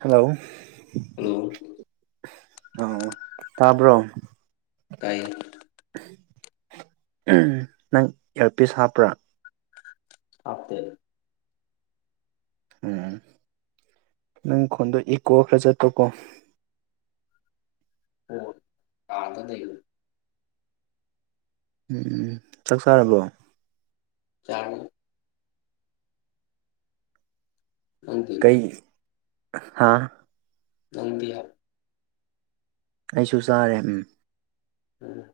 hello hello ꯑꯣ ꯇꯥꯕ꯭ꯔꯣ ꯇꯥꯏꯌꯦ ꯎꯝ ꯅꯪ ꯏꯌꯥꯔ ꯄꯤꯁ ꯍꯥꯞꯄ꯭ꯔꯥ ꯍꯥꯥꯞꯇꯦ ꯎꯝ ꯅꯪ ꯈꯣꯟꯗꯣ ꯏꯀꯣ ꯈꯥꯔ ꯆꯠꯄꯀꯣ ꯍꯣ ꯑꯣ ꯀꯥꯗ ꯂꯩꯕ ꯎꯝ ꯆꯥꯛ ꯆꯥꯔꯕꯣ ꯆꯥꯔꯦ ꯅꯪꯗꯤ ꯍꯥꯥ ꯅꯪꯗꯤ ꯍꯥꯏ ꯑꯩꯁꯨ ꯆꯥꯔꯦ ꯎꯝ ꯎꯝ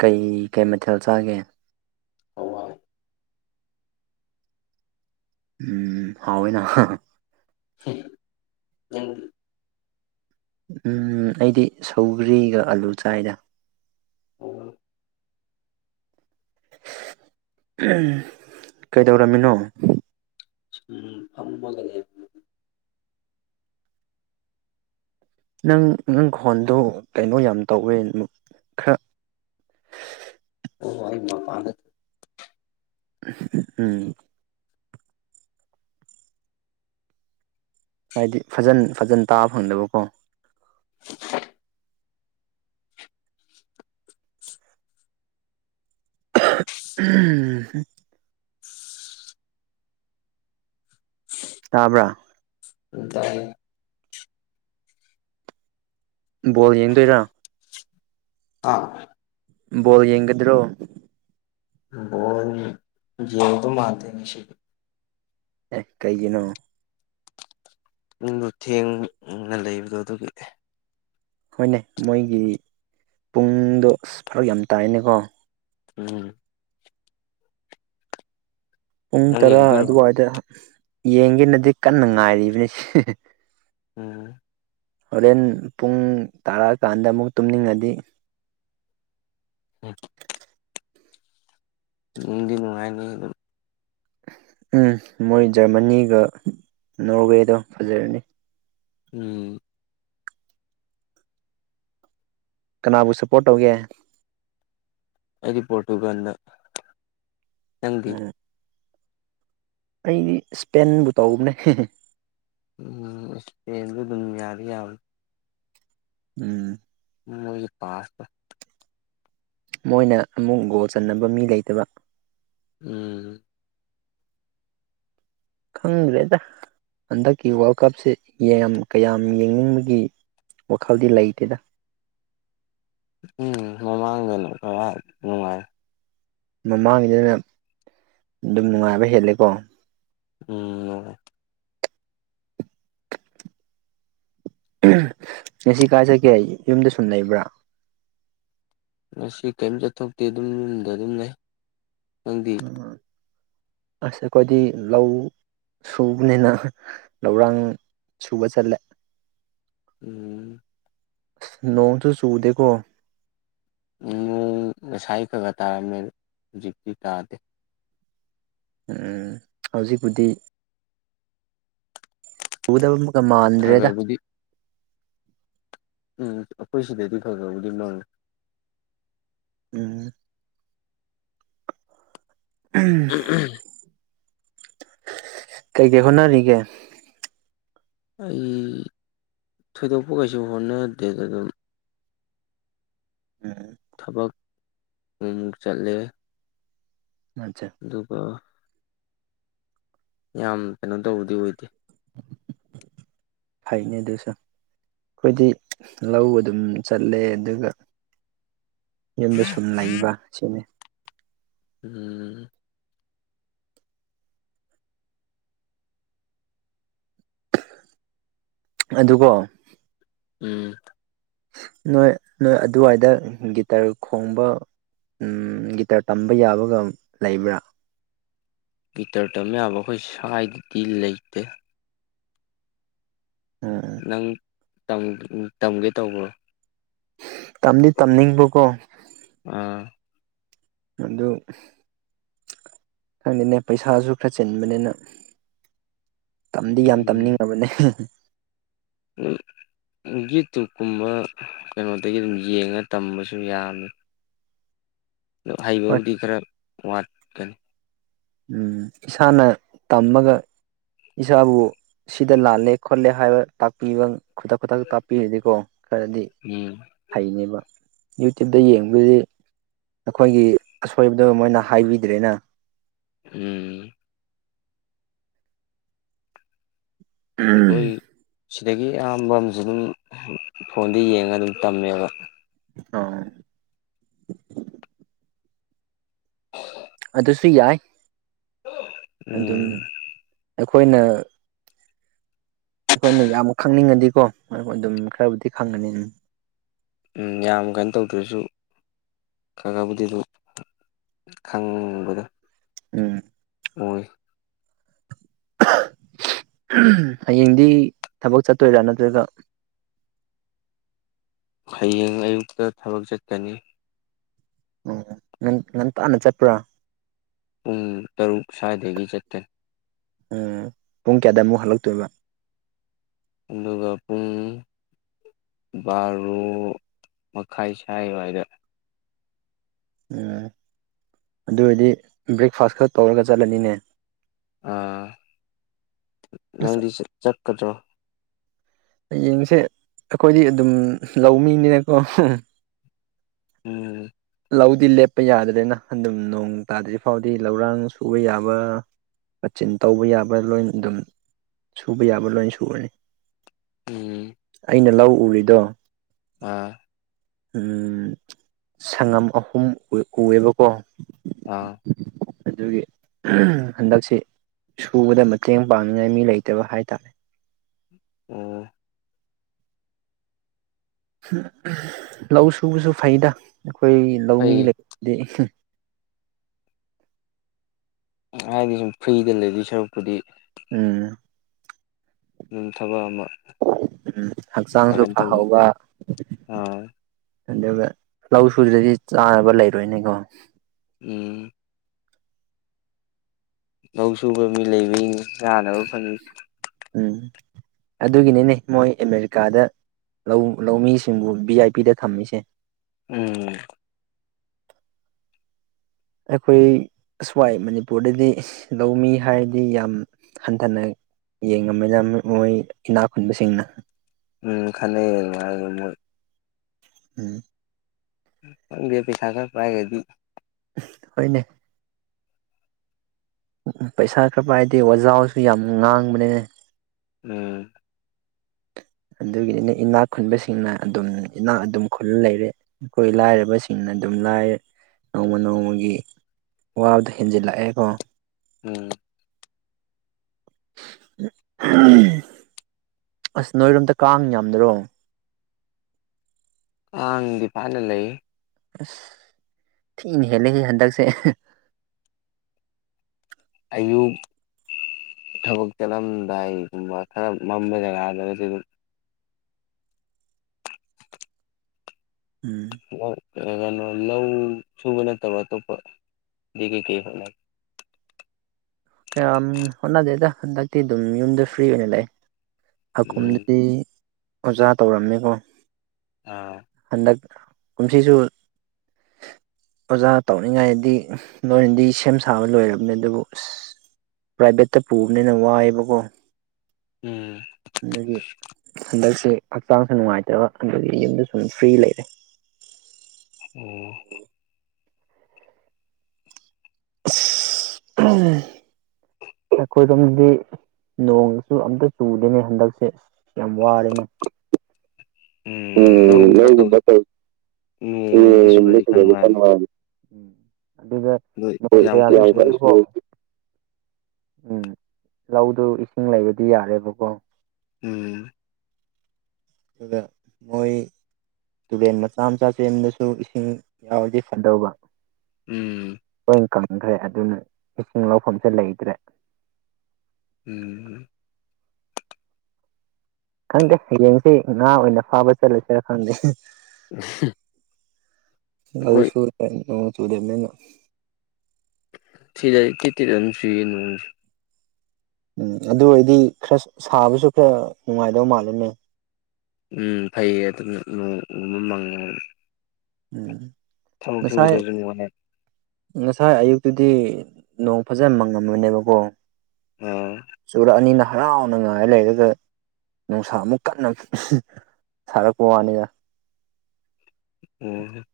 ꯀꯩ ꯀꯩ ꯃꯊꯦꯜ ꯆꯥꯒꯦ ꯍꯋꯥꯏ ꯎꯝ ꯍꯥꯎꯑꯦꯅ ꯍꯥ ꯍꯥ ꯍꯦ ꯅꯪꯗꯤ ꯎꯝ ꯑꯩꯗꯤ ꯁꯧꯒ꯭ꯔꯤꯒ ꯑꯂꯨ ꯆꯥꯏꯗ ꯑꯣ ꯎꯝ ꯀꯩꯗꯧꯔꯝꯃꯤꯅꯣ ꯁꯨꯝꯐꯝꯃꯒ ꯂꯩꯕ [unintelligible] ꯅꯪ ꯅꯪ ꯈꯣꯟꯗꯨ ꯀꯩꯅꯣ ꯌꯥꯝ ꯇꯧꯋꯦ ꯈꯥꯔ ꯑꯣ ꯑꯩ ꯃꯄꯥꯟꯗ ꯎꯝ ꯍꯥꯏꯗꯤ ꯐꯖꯟ ꯐꯖꯅ ꯇꯥꯕ ꯐꯪꯗꯕꯀꯣ ꯎꯝ ꯍꯝ ꯇꯥꯕ꯭ꯔꯥ ꯎꯝ ꯇꯥꯏ ꯑꯦ ꯕꯣꯜ ꯌꯦꯡꯗꯣꯏꯔ ꯑꯥ ꯕꯣꯜ ꯌꯦꯡꯒꯗ꯭ꯔꯣ ꯕꯣꯜ ꯌꯦꯡꯗꯧ ꯃꯥꯟꯗꯦ ꯉꯁꯤꯗꯤ ꯑꯦ ꯀꯩꯒꯤꯅꯣ ꯄꯨꯡꯗꯣ ꯊꯦꯡꯅ ꯂꯩꯕꯗꯣ ꯑꯗꯨꯒꯤ ꯍꯣꯏꯅꯦ ꯃꯣꯏꯒꯤ ꯄꯨꯡꯗꯣ ꯑꯁ ꯐꯔꯛ ꯌꯥꯝ ꯇꯥꯏꯅꯦꯀꯣ ꯎꯝ ꯄꯨꯡ ꯅꯪ ꯇꯔꯥ ꯌꯦꯡꯗꯣꯏꯔꯣ ꯑꯗꯨꯋꯥꯏꯗ ꯌꯦꯡꯒꯦꯅꯗꯤ ꯀꯟꯅ ꯉꯥꯏꯔꯤꯕꯅꯤ ꯁꯤ ꯍꯍ ꯎꯝ ꯍꯣꯔꯦꯟ ꯄꯨꯡ ꯇꯥꯔꯛꯑꯀꯥꯟꯗ ꯑꯃꯨꯛ ꯇꯨꯝꯅꯤꯡꯉꯗꯤ [inaudible] ꯅꯨꯗꯤ ꯅꯨꯡꯉꯥꯏꯅꯤ ꯑꯗꯨꯝ ꯎꯝ ꯃꯣꯏ ꯖꯔꯃꯅꯤꯒ ꯅꯣꯔꯋꯦꯗꯣ ꯐꯖꯔꯅꯤ ꯎꯝ ꯀꯅꯥꯕꯨ ꯁꯄꯣꯔꯠ ꯇꯧꯒꯦ ꯑꯩꯗꯤ ꯄꯣꯔꯇꯨꯒꯜꯗ ꯅꯪꯗꯤ ꯑꯩꯗꯤ ꯁ꯭ꯄꯦꯟꯕꯨ ꯇꯧꯕꯅꯦ ꯍꯦ ꯍꯦ ꯎꯝ ꯁ꯭ꯄꯦꯟꯁꯨ ꯑꯗꯨꯝ ꯌꯥꯗꯤ ꯌꯥꯕꯅꯦ ꯎꯝ ꯎꯟ ꯃꯣꯏꯒꯤ ꯄꯥꯁꯇꯣ ꯃꯣꯏꯅ ꯑꯃꯨꯛ ꯒꯣꯜ ꯆꯟꯅꯕ ꯃꯤ ꯂꯩꯇꯕ ꯎꯝ ꯈꯪꯗ꯭ꯔꯦꯗ ꯍꯟꯗꯛꯀꯤ ꯋꯥꯔꯜ ꯀꯞꯁꯦ ꯌꯥꯝ ꯀꯌꯥꯝ ꯌꯦꯡꯅꯤꯡꯕꯒꯤ ꯋꯥꯈꯜꯗꯤ ꯂꯩꯇꯦꯗ ꯎꯝ ꯃꯃꯥꯡꯗꯅ ꯈꯔ ꯅꯨꯡꯉꯥꯏ ꯃꯃꯥꯡꯒꯤꯗꯅ ꯑꯗꯨꯝ ꯅꯨꯡꯉꯥꯏꯕ ꯍꯦꯜꯂꯦꯀꯣ ꯎꯝ ꯅꯨꯡꯉꯥꯏ ꯉꯁꯤ ꯀꯥꯏꯆꯠꯀꯦ ꯌꯨꯝꯗ ꯁꯨꯝ ꯂꯩꯕ꯭ꯔꯥ ꯉꯁꯤ ꯀꯩꯝ ꯆꯠꯊꯣꯛꯇꯦ ꯗꯨꯝ ꯌꯨꯝꯗ ꯑꯗꯨꯝ ꯂꯩ ꯅꯪꯗꯤ ꯑꯁ ꯑꯈꯣꯏꯗꯤ ꯂꯧ ꯁꯨꯕꯅꯤꯅ ꯂꯧꯔꯥꯡ ꯁꯨꯕ ꯆꯠꯂꯦ ꯎꯝ ꯅꯣꯡꯁꯨ ꯆꯨꯗꯦꯀꯣ ꯎ ꯅꯣꯡ ꯉꯁꯥꯏ ꯈꯥ ꯈꯥ ꯇꯥꯔꯝꯃꯦ ꯍꯧꯖꯤꯛꯇꯤ ꯇꯥꯗꯦ ꯑꯝ ꯍꯧꯖꯤꯛꯄꯨꯗꯤ ꯆꯨꯗꯧꯃꯨꯛꯀ ꯈꯔ ꯃꯥꯟꯗ꯭ꯔꯦꯗ ꯈꯔꯕꯨꯗꯤ ꯎꯝ ꯑꯈꯣꯏ ꯁꯤꯗꯗꯤ ꯈꯥ ꯈꯥꯕꯨꯗꯤ ꯃꯪꯉꯦ ꯎꯝ ꯎꯝ ꯎꯝ ꯀꯩ ꯀꯩ ꯍꯣꯠꯅꯔꯤꯒꯦ ꯑꯩ ꯊꯣꯏꯗꯣꯛꯄ ꯀꯩꯁꯨ ꯍꯣꯠꯅꯗꯦꯗ ꯑꯗꯨꯝ ꯊꯕꯛ ꯑꯃꯨꯛ ꯃꯨꯛ ꯆꯠꯂꯦ ꯑꯗꯨꯒ ꯌꯥꯝ ꯀꯩꯅꯣ ꯇꯧꯕꯗꯤ ꯑꯣꯏꯗꯦ ꯐꯩꯅꯦ ꯑꯗꯨꯁꯨ ꯑꯈꯣꯏꯗꯤ ꯂꯧ ꯑꯗꯨꯝ ꯆꯠꯂꯦ ꯑꯗꯨꯒ ꯌꯨꯝꯗ ꯁꯨꯝ ꯂꯩꯕ ꯁꯤꯅꯤ ꯎꯝ ꯑꯗꯨꯀꯣ ꯎꯝ ꯅꯣꯏ ꯅꯣꯏ ꯑꯗꯨꯋꯥꯏꯗ ꯒꯤꯇꯔ ꯈꯣꯡꯕ ꯎꯝ ꯒꯤꯇꯥꯔ ꯇꯝꯕ ꯌꯥꯕꯒ ꯂꯩꯕ꯭ꯔꯥ ꯒꯤꯇꯔ ꯇꯝ ꯌꯥꯕ ꯑꯈꯣꯏ ꯁꯥꯏꯗꯗꯤ ꯂꯩꯇꯦ ꯅꯪ ꯇꯝ ꯇꯝꯒꯦ ꯇꯧꯕ꯭ꯔꯣ ꯇꯝꯗꯤ ꯇꯝꯅꯤꯡꯕꯀꯣ ꯑꯥ ꯑꯗꯨ ꯈꯪꯗꯦꯅꯦ ꯄꯩꯁꯥꯖꯨ ꯈꯔ ꯆꯤꯟꯕꯅꯤꯅ ꯇꯝꯗꯤ ꯌꯥꯝ ꯇꯝꯅꯤꯡꯉꯕꯅꯦ [inaudible] ꯌꯨꯇ꯭ꯌꯨꯞꯀꯨꯝꯕ ꯀꯩꯅꯣꯗꯒꯤ ꯑꯗꯨꯝ ꯌꯦꯡꯉ ꯇꯝꯕꯁꯨ ꯌꯥꯕꯅꯤ ꯗꯣ ꯍꯩꯕꯕꯨꯗꯤ ꯈꯔ ꯋꯥꯠꯀꯅꯤ ꯎꯝ ꯏꯁꯥꯅ ꯇꯝꯃꯒ ꯏꯁꯥꯕꯨ ꯁꯤꯗ ꯂꯥꯜꯂꯦ ꯈꯣꯠꯂꯦ ꯍꯥꯏꯕ ꯇꯥꯛꯄꯤꯕ ꯈꯨꯗꯛ ꯈꯨꯗꯛꯇ ꯇꯥꯛꯄꯤꯔꯗꯤꯀꯣ ꯈꯥꯔꯗꯤ ꯎꯝ ꯍꯩꯅꯤꯕ ꯌꯨꯇ꯭ꯌꯨꯞꯇ ꯌꯦꯡꯕꯗꯤ ꯑꯈꯣꯏꯒꯤ ꯑꯁꯣꯏꯕꯗꯣ ꯃꯣꯏꯅ ꯍꯥꯏꯕꯤꯗ꯭ꯔꯦꯅꯥ ꯎꯝ ꯑꯈꯣꯏ ꯁꯤ ꯁꯤꯗꯒꯤ ꯏꯌꯥꯝꯕ ꯑꯃꯖꯨ ꯑꯗꯨꯝ ꯐꯣꯟꯗ ꯌꯦꯡꯉꯒ ꯑꯗꯨꯝ ꯇꯝꯃꯦꯕ ꯑꯣ ꯇꯤ ꯌꯥꯏ ꯎꯝ ꯑꯈꯣꯏꯅ ꯑꯈꯣꯏꯅ ꯌꯥꯝ ꯈꯪꯅꯤꯡꯉꯗꯤꯀꯣ ꯍꯣꯏ ꯍꯣꯏ ꯑꯗꯨꯝ ꯈꯔꯕꯨꯗꯤ ꯈꯪꯒꯅꯤ ꯗꯨꯝ ꯎꯝ ꯌꯥꯝ ꯀꯩꯅꯣ ꯇꯧꯗ꯭ꯔꯖꯨ ꯈꯥ ꯈꯥꯕꯨꯗꯤ ꯑꯗꯨꯝ ꯈꯪꯕꯗ ꯎꯝ ꯑꯣꯏ ꯍꯌꯦꯡꯗꯤ ꯊꯕꯛ ꯆꯠꯇꯣꯏꯔꯥ ꯅꯠꯇ꯭ꯔꯒ [inaudible] ꯍꯌꯦꯡ ꯑꯌꯨꯛꯇ ꯊꯕꯛ ꯆꯠꯀꯅꯤ ꯑꯣ ꯅꯪ ꯉꯟꯇꯥꯅ ꯆꯠꯄ꯭ꯔꯥ ꯄꯨꯡ ꯇꯔꯨꯛ ꯁ꯭ꯋꯥꯏꯗꯒꯤ ꯆꯠꯇꯣꯏꯅ ꯎꯝ ꯄꯨꯡ ꯀꯌꯥꯗ ꯑꯃꯨꯛ ꯍꯜꯂꯛꯇꯣꯏꯕ ꯑꯗꯨꯒ ꯄꯨꯡ ꯕꯥꯔꯣ ꯃꯈꯥꯏ ꯁꯥꯏꯋꯥꯏꯗ ꯎꯝ ꯑꯗꯨ ꯑꯣꯏꯔꯗꯤ ꯕ꯭ꯔꯦꯛꯐꯥꯁ ꯈꯛ ꯇꯧꯔꯒ ꯆꯠꯂꯅꯤꯅꯦ ꯑꯥ ꯅꯪꯗꯤ ꯆꯠꯀꯗ꯭ꯔꯣ ꯌꯦꯡꯁꯦ ꯑꯈꯣꯏꯗꯤ ꯑꯗꯨꯝ ꯂꯧꯃꯤꯅꯤꯅꯀꯣ ꯎꯝ ꯂꯧꯗꯤ ꯂꯦꯞꯄ ꯌꯥꯗ꯭ꯔꯦꯅ ꯑꯗꯨꯝ ꯅꯣꯡ ꯇꯥꯗ꯭ꯔꯤ ꯐꯥꯎꯗꯤ ꯂꯧꯔꯥꯡ ꯁꯨꯕ ꯌꯥꯕ ꯃꯆꯤꯟ ꯇꯧꯕ ꯌꯥꯕ ꯂꯣꯏꯅ ꯑꯗꯨꯝ ꯁꯨꯕ ꯌꯥꯕ ꯂꯣꯏ ꯁꯨꯔꯅꯤ ꯎꯝ ꯑꯩꯅ ꯂꯧ ꯎꯔꯤꯗꯣ ꯑꯥ ꯎꯝ ꯁꯪꯉꯝ ꯑꯍꯨꯝ ꯎ ꯎꯑꯦꯕꯀꯣ ꯑꯥ ꯑꯗꯨꯒꯤ ꯍꯟꯗꯛꯁꯦ ꯁꯨꯕꯗ ꯃꯇꯦꯡ ꯄꯥꯡꯅꯤꯉꯥꯏ ꯃꯤ ꯂꯩꯇꯕ ꯍꯥꯏꯇꯥꯔꯦ ꯑꯣ ꯂꯧ ꯁꯨꯕꯁꯨ ꯐꯩꯗꯥ ꯑꯈꯣꯏꯒꯤ ꯂꯧꯃꯤ ꯐꯩ ꯂꯩꯕꯗꯤ [inaudible] ꯍꯥꯏꯗꯤ ꯁꯨꯝ ꯐ꯭ꯔꯤꯗ ꯂꯩꯗꯣꯏ ꯁꯔꯨꯛꯄꯨꯗꯤ ꯎꯝ ꯊꯕꯛ ꯑꯃ ꯎꯝ ꯍꯛꯆꯥꯡꯁꯨ ꯄꯥꯡꯒꯟ ꯇꯧꯕ ꯐꯍꯧꯕ ꯑꯥ ꯑꯗꯨꯒ ꯂꯧ ꯁꯨꯗ꯭ꯔꯗꯤ ꯆꯥꯅꯕ ꯂꯩꯔꯣꯏꯅꯦꯀꯣ ꯎꯝ ꯂꯧ ꯁꯨꯕ ꯃꯤ ꯂꯩꯕꯒꯤꯅꯤ ꯆꯥꯅꯕ ꯐꯪꯉꯤꯁꯤ ꯎꯝ ꯑꯗꯨꯒꯤꯅꯤꯅꯦ ꯃꯣꯏ ꯑꯃꯦꯔꯤꯀꯥꯗ ꯂꯧꯃꯤꯁꯤꯡꯕꯨ ꯚꯤ ꯑꯥꯏ ꯄꯤꯗ ꯊꯝꯃꯤꯁꯦ ꯎꯝ ꯑꯈꯣꯏ ꯑꯁꯋꯥꯏ ꯃꯅꯤꯄꯨꯔꯗꯗꯤ ꯂꯧꯃꯤ ꯍꯥꯏꯔꯗꯤ ꯌꯥꯝ ꯍꯟꯊꯅ ꯌꯦꯡꯉꯝꯃꯤꯅ ꯃꯣꯏ ꯏꯅꯥꯛ ꯈꯨꯟꯕꯁꯤꯡꯅ ꯎꯝ ꯈꯅꯩ ꯑꯗꯨꯃꯥꯏꯗꯨꯝ ꯃꯣꯏ ꯎꯝ ꯈꯪꯗꯦ ꯄꯩꯁꯥ ꯈꯔ ꯄꯥꯏꯒꯗꯨ ꯍꯣꯢꯅꯦ ꯄꯩꯁꯥ ꯈꯔ ꯄꯥꯏꯔꯗꯤ ꯋꯥꯖꯥꯎꯁꯨ ꯌꯥꯝ ꯉꯥꯡꯕꯅꯦꯍꯦ ꯎꯝ ꯑꯗꯨꯒꯤꯅꯤꯅꯦ ꯏꯅꯥꯛ ꯈꯨꯟꯕꯁꯤꯡꯅ ꯑꯗꯨꯝ ꯏꯅꯥꯛ ꯑꯗꯨꯝ ꯈꯨꯜꯂ ꯂꯩꯔꯦ ꯑꯩꯈꯣꯏ ꯂꯥꯏꯔꯕꯁꯤꯡꯅ ꯑꯗꯨꯝ ꯑꯗꯨꯝ ꯂꯥꯏꯔꯦ ꯅꯣꯡꯃ ꯅꯣꯡꯃꯒꯤ ꯋꯥꯕꯗꯣ ꯍꯦꯟꯖꯤꯜꯂꯛꯑꯦꯀꯣ ꯎꯝ ꯑꯁ ꯅꯣꯏꯔꯣꯝꯇ ꯀꯥꯡ ꯌꯥꯝꯗ꯭ꯔꯣ ꯀꯥꯡꯗꯤ ꯐꯖꯅ ꯂꯩꯌꯦ ꯑꯁ ꯊꯤꯅ ꯍꯦꯜꯂꯦꯁꯦ ꯍꯟꯗꯛꯁꯦ ꯑꯌꯨꯛ ꯊꯕꯛ ꯆꯠꯂꯝꯗꯥꯏꯒꯨꯝꯕ ꯈꯔ ꯃꯝꯕ ꯖꯒꯥꯗꯗꯤ ꯑꯗꯨꯝ [unintelligible] ꯀꯩꯅꯣ ꯂꯧ ꯁꯨꯕ ꯅꯠꯇꯕ ꯑꯇꯣꯞꯄ ꯗꯤ ꯀꯩ ꯀꯩ ꯍꯣꯠꯅꯒꯦ ꯀꯌꯥꯝ ꯍꯣꯠꯅꯗꯦꯗ ꯍꯟꯗꯛꯇꯤ ꯑꯗꯨꯝ ꯌꯨꯝꯗ ꯐ꯭ꯔꯤ ꯑꯣꯏꯅ ꯂꯩ ꯎꯝ ꯍꯥꯀꯨꯝꯗꯗꯤ ꯑꯣꯖꯥ ꯇꯧꯔꯝꯃꯦꯀꯣ ꯑꯥ ꯍꯟꯗꯛ ꯀꯨꯝꯁꯤꯁꯨ ꯑꯣꯖꯥ ꯇꯧꯅꯤꯡꯉꯥꯏꯗꯤ ꯂꯣꯏꯅꯗꯤ ꯁꯦꯝ ꯁꯥꯕ ꯂꯣꯏꯔꯕꯅꯦ ꯑꯗꯨꯕꯨ ꯄ꯭ꯔꯥꯏꯚꯦꯠꯇ ꯄꯨꯕꯅꯤꯅ ꯋꯥꯏꯑꯦꯕꯀꯣ ꯎꯝ ꯑꯗꯒꯤ ꯍꯟꯗꯛꯁ ꯁꯦ ꯍꯛꯆꯥꯡꯁꯨ ꯅꯨꯡꯉꯥꯏꯇꯕ ꯑꯗꯨꯒꯤ ꯌꯨꯝꯗ ꯁꯨꯝ ꯐ꯭ꯔꯤ ꯂꯩꯔꯦ ꯑꯣ ꯑꯁ ꯑꯍꯝ ꯅꯈꯣꯏ ꯔꯣꯝꯗꯗꯤ ꯅꯣꯡꯁꯨ ꯑꯝꯇ ꯆꯨꯗꯦꯅꯦ ꯍꯟꯗꯛꯁꯦ ꯌꯥꯝ ꯋꯥꯔꯦꯅꯦ ꯎꯝ ꯂꯧꯒꯨꯝꯕ ꯇꯧ ꯅꯣꯡꯒꯨꯝꯕ ꯆꯨꯔꯗꯤ ꯈꯔ ꯅꯨꯡꯉꯥꯏꯕꯅꯤ [unintelligible] ꯎꯝ ꯑꯗꯨꯗ ꯑꯗꯣ ꯃꯇꯦꯛ ꯃꯌꯥꯗꯤ ꯀꯟꯅ ꯌꯥꯝ ꯀꯜꯅ ꯆꯨꯔꯁꯨ ꯆꯨꯢ ꯎꯝ ꯂꯧꯗꯨ ꯏꯁꯤꯡ ꯂꯩꯕꯗꯤ ꯌꯥꯔꯦꯕꯀꯣ ꯎꯝ ꯗꯨꯗ ꯃꯣꯏ ꯇꯨꯔꯦꯟ ꯃꯆꯥ ꯃꯆꯥ ꯆꯦꯟꯕꯁꯨ ꯏꯁꯤꯡ ꯌꯥꯎꯔꯗꯤ ꯐꯗꯧꯕ ꯎꯝ ꯂꯣꯢ ꯀꯪꯈ꯭ꯔꯦ ꯑꯗꯨꯅ ꯏꯁꯤꯡ ꯂꯧꯐꯝꯁꯦ ꯂꯩꯇ꯭ꯔꯦ ꯎꯝ ꯈꯪꯗꯦ ꯍꯌꯦꯡꯁꯤ ꯉꯥ ꯑꯣꯏꯅ ꯐꯥꯕ ꯆꯠꯂꯨꯁꯤꯔ ꯈꯪꯗꯦ ꯎꯍꯝ ꯑꯗꯨꯁꯨ [unintelligible] ꯅꯣꯡ ꯆꯨꯗꯤꯅꯤꯅꯥ ꯁꯤꯗꯗꯤ ꯇꯤꯠ ꯇꯤꯠ ꯑꯗꯨꯝ ꯆꯨꯏꯌꯦ ꯅꯣꯡꯁꯦ ꯎꯝ ꯑꯗꯨ ꯑꯣꯏꯔꯗꯤ ꯈꯔ ꯁꯥꯕꯁꯨ ꯈꯔ ꯅꯨꯡꯉꯥꯏꯗꯧ ꯃꯥꯜꯂꯤꯅꯦ ꯎꯝ ꯐꯩꯌꯦ ꯑꯗꯨꯅ ꯅꯣꯡ ꯒꯨꯝꯕ ꯃꯪꯉꯒ ꯎꯝ ꯊꯕꯛ ꯁꯨꯕꯗꯁꯨ ꯅꯨꯡꯉꯥꯏꯌꯦ ꯉꯁꯥꯏ ꯑꯌꯨꯛꯇꯗꯤ ꯅꯣꯡ ꯐꯖꯅ ꯃꯪꯉꯝꯕꯅꯦꯕꯀꯣ ꯑꯥ ꯆꯨꯔꯛꯑꯅꯤꯅ ꯍꯔꯥꯎꯅꯉꯥꯏ ꯂꯩꯔꯒ ꯅꯨꯡꯁꯥ ꯑꯃꯨꯛ ꯀꯟꯅ ꯁꯥꯔꯛꯄ ꯋꯥꯅꯤꯅ ꯎꯝ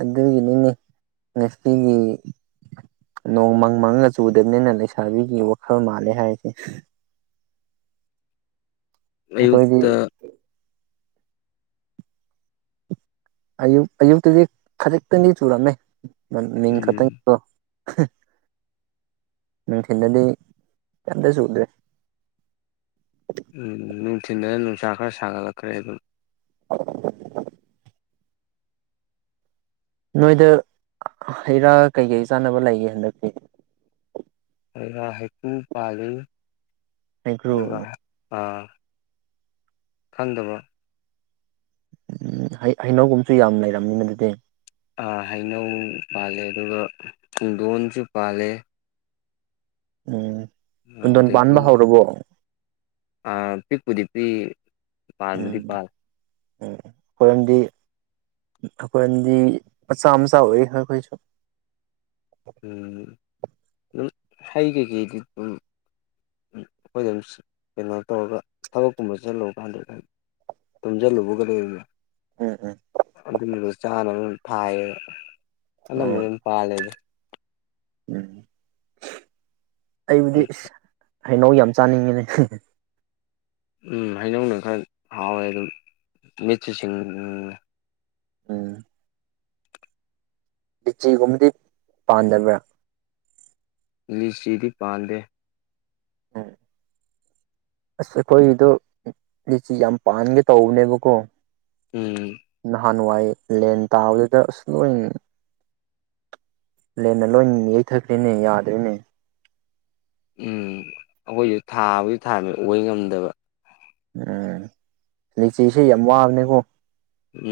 ꯑꯗꯨꯒꯤꯅꯤꯅꯦ ꯉꯁꯤꯒꯤ ꯅꯣꯡ ꯃꯪ ꯃꯪꯒ ꯆꯨꯗꯕꯅꯤꯅ ꯂꯩꯁꯥꯕꯤꯒꯤ ꯋꯥꯈꯜ ꯃꯥꯜꯂꯦ ꯍꯥꯏꯔꯁꯦ ꯑꯌꯨꯛꯇ ꯑꯌꯨꯛ ꯑꯌꯨꯛꯇꯗꯤ ꯈꯖꯤꯛꯇꯪꯗꯤ ꯆꯨꯔꯝꯃꯦ ꯃꯤꯡ ꯈꯛꯇꯪ ꯎꯝ ꯒꯤꯀꯣ [unintelligible] ꯅꯨꯡꯊꯤꯜꯗꯗꯤ ꯀꯩꯝꯗꯁꯨ ꯎꯗ꯭ꯔꯦ ꯎꯝ ꯅꯨꯡꯊꯤꯟꯗꯅ ꯅꯨꯡꯁꯥ ꯈꯔ ꯁꯥꯒꯠꯂꯛꯈ꯭ꯔꯦ ꯑꯗꯨꯝ [inaudible] ꯅꯣꯏꯗ ꯍꯩ ꯔꯥ ꯀꯩꯀꯩ ꯆꯥꯅꯕ ꯂꯩꯒꯦ ꯍꯟꯗꯛꯇꯤ ꯍꯩꯔꯥ ꯍꯩꯀꯨ ꯄꯥꯜꯂꯤ ꯑꯗꯨꯒ ꯑꯥ ꯈꯪꯗꯕ ꯎꯝ ꯍꯩꯅꯧꯒꯨꯝꯁꯨ ꯌꯥꯝ ꯂꯩꯔꯝꯅꯤꯅ ꯑꯗꯨꯗꯤ ꯑꯥ ꯍꯩꯅꯧ ꯄꯥꯜꯂꯦ ꯑꯗꯨꯒ ꯄꯨꯡꯗꯣꯟꯖꯨ ꯄꯥꯜꯂꯦ ꯎꯝ ꯄꯨꯡꯗꯣꯟ ꯑꯗꯒꯤ ꯄꯥꯟꯕ ꯍꯧꯔꯕꯣ ꯑꯥ ꯄꯤꯛꯄꯨꯗꯤ ꯄꯤꯏ ꯄꯥꯟꯕꯨꯗꯤ ꯄꯥꯜꯂꯦ ꯑꯣ ꯈꯣꯏꯔꯣꯝꯗꯤ ꯑꯩꯈꯣꯏꯑꯝꯗꯤ ꯃꯆꯥ ꯃꯆꯥ ꯑꯣꯏꯌꯦ ꯑꯈꯣꯏꯁꯨ ꯎꯝ ꯑꯗꯨꯝ ꯍꯩ ꯀꯩ ꯀꯩꯗꯤ ꯑꯗꯨꯝ ꯑꯩꯈꯣꯏꯗ ꯑꯗꯨꯝ ꯀꯩꯅꯣ ꯇꯧꯔꯒ ꯊꯕꯛꯀꯨꯝꯕ ꯆꯠꯂꯨꯕꯀꯥꯟꯗ ꯑꯗꯨꯝ ꯇꯨꯝꯁꯤꯜꯂꯨꯕ ꯀꯗꯧꯅꯣ ꯑꯗꯨꯗꯨꯅ ꯆꯥꯅꯕ ꯌꯥꯝ ꯊꯥꯏꯌꯦ ꯑꯅꯝꯕꯅ ꯄꯥꯜꯂꯦꯗ ꯎꯝ ꯑꯩꯕꯨꯗꯤ ꯑꯩ ꯍꯩꯅꯧ ꯌꯥꯝ ꯆꯥꯅꯤꯡꯉꯤꯅꯦ ꯎꯝ ꯍꯩꯅꯧꯅ ꯈꯔ ꯍꯥꯎꯋꯦ ꯑꯗꯨꯝ ꯃꯤꯠꯁꯨ ꯁꯤꯡ ꯎꯝ ꯂꯤꯕꯤꯆꯤꯒꯨꯝꯕꯗꯤ ꯄꯥꯟꯗꯕ꯭ꯔꯥ ꯂꯤꯆꯤꯗꯤ ꯄꯥꯟꯗꯦ ꯎꯝ ꯑꯁ ꯑꯩꯈꯣꯏꯒꯤꯗꯣ ꯂꯤꯆꯤ ꯌꯥꯝ ꯄꯥꯟꯒꯦ ꯇꯧꯕꯅꯦꯕꯀꯣ ꯎꯝ ꯅꯍꯥꯟꯋꯥꯏ ꯂꯦꯟ ꯇꯥꯕꯗꯨꯗ ꯑꯁ ꯂꯣꯏ ꯂꯦꯟꯅ ꯂꯣꯏ ꯌꯩꯊꯠꯈ꯭ꯔꯦꯅꯦ ꯌꯥꯗ꯭ꯔꯦꯅꯦ ꯎꯝ ꯑꯩꯈꯣꯏꯁꯨ ꯊꯥꯕꯨꯗꯤ ꯊꯥꯏꯕ ꯑꯣꯏ ꯉꯝꯗꯕ ꯎꯝ ꯂꯥꯆꯤꯁꯦ ꯌꯥꯝ ꯋꯥꯕꯅꯦꯀꯣ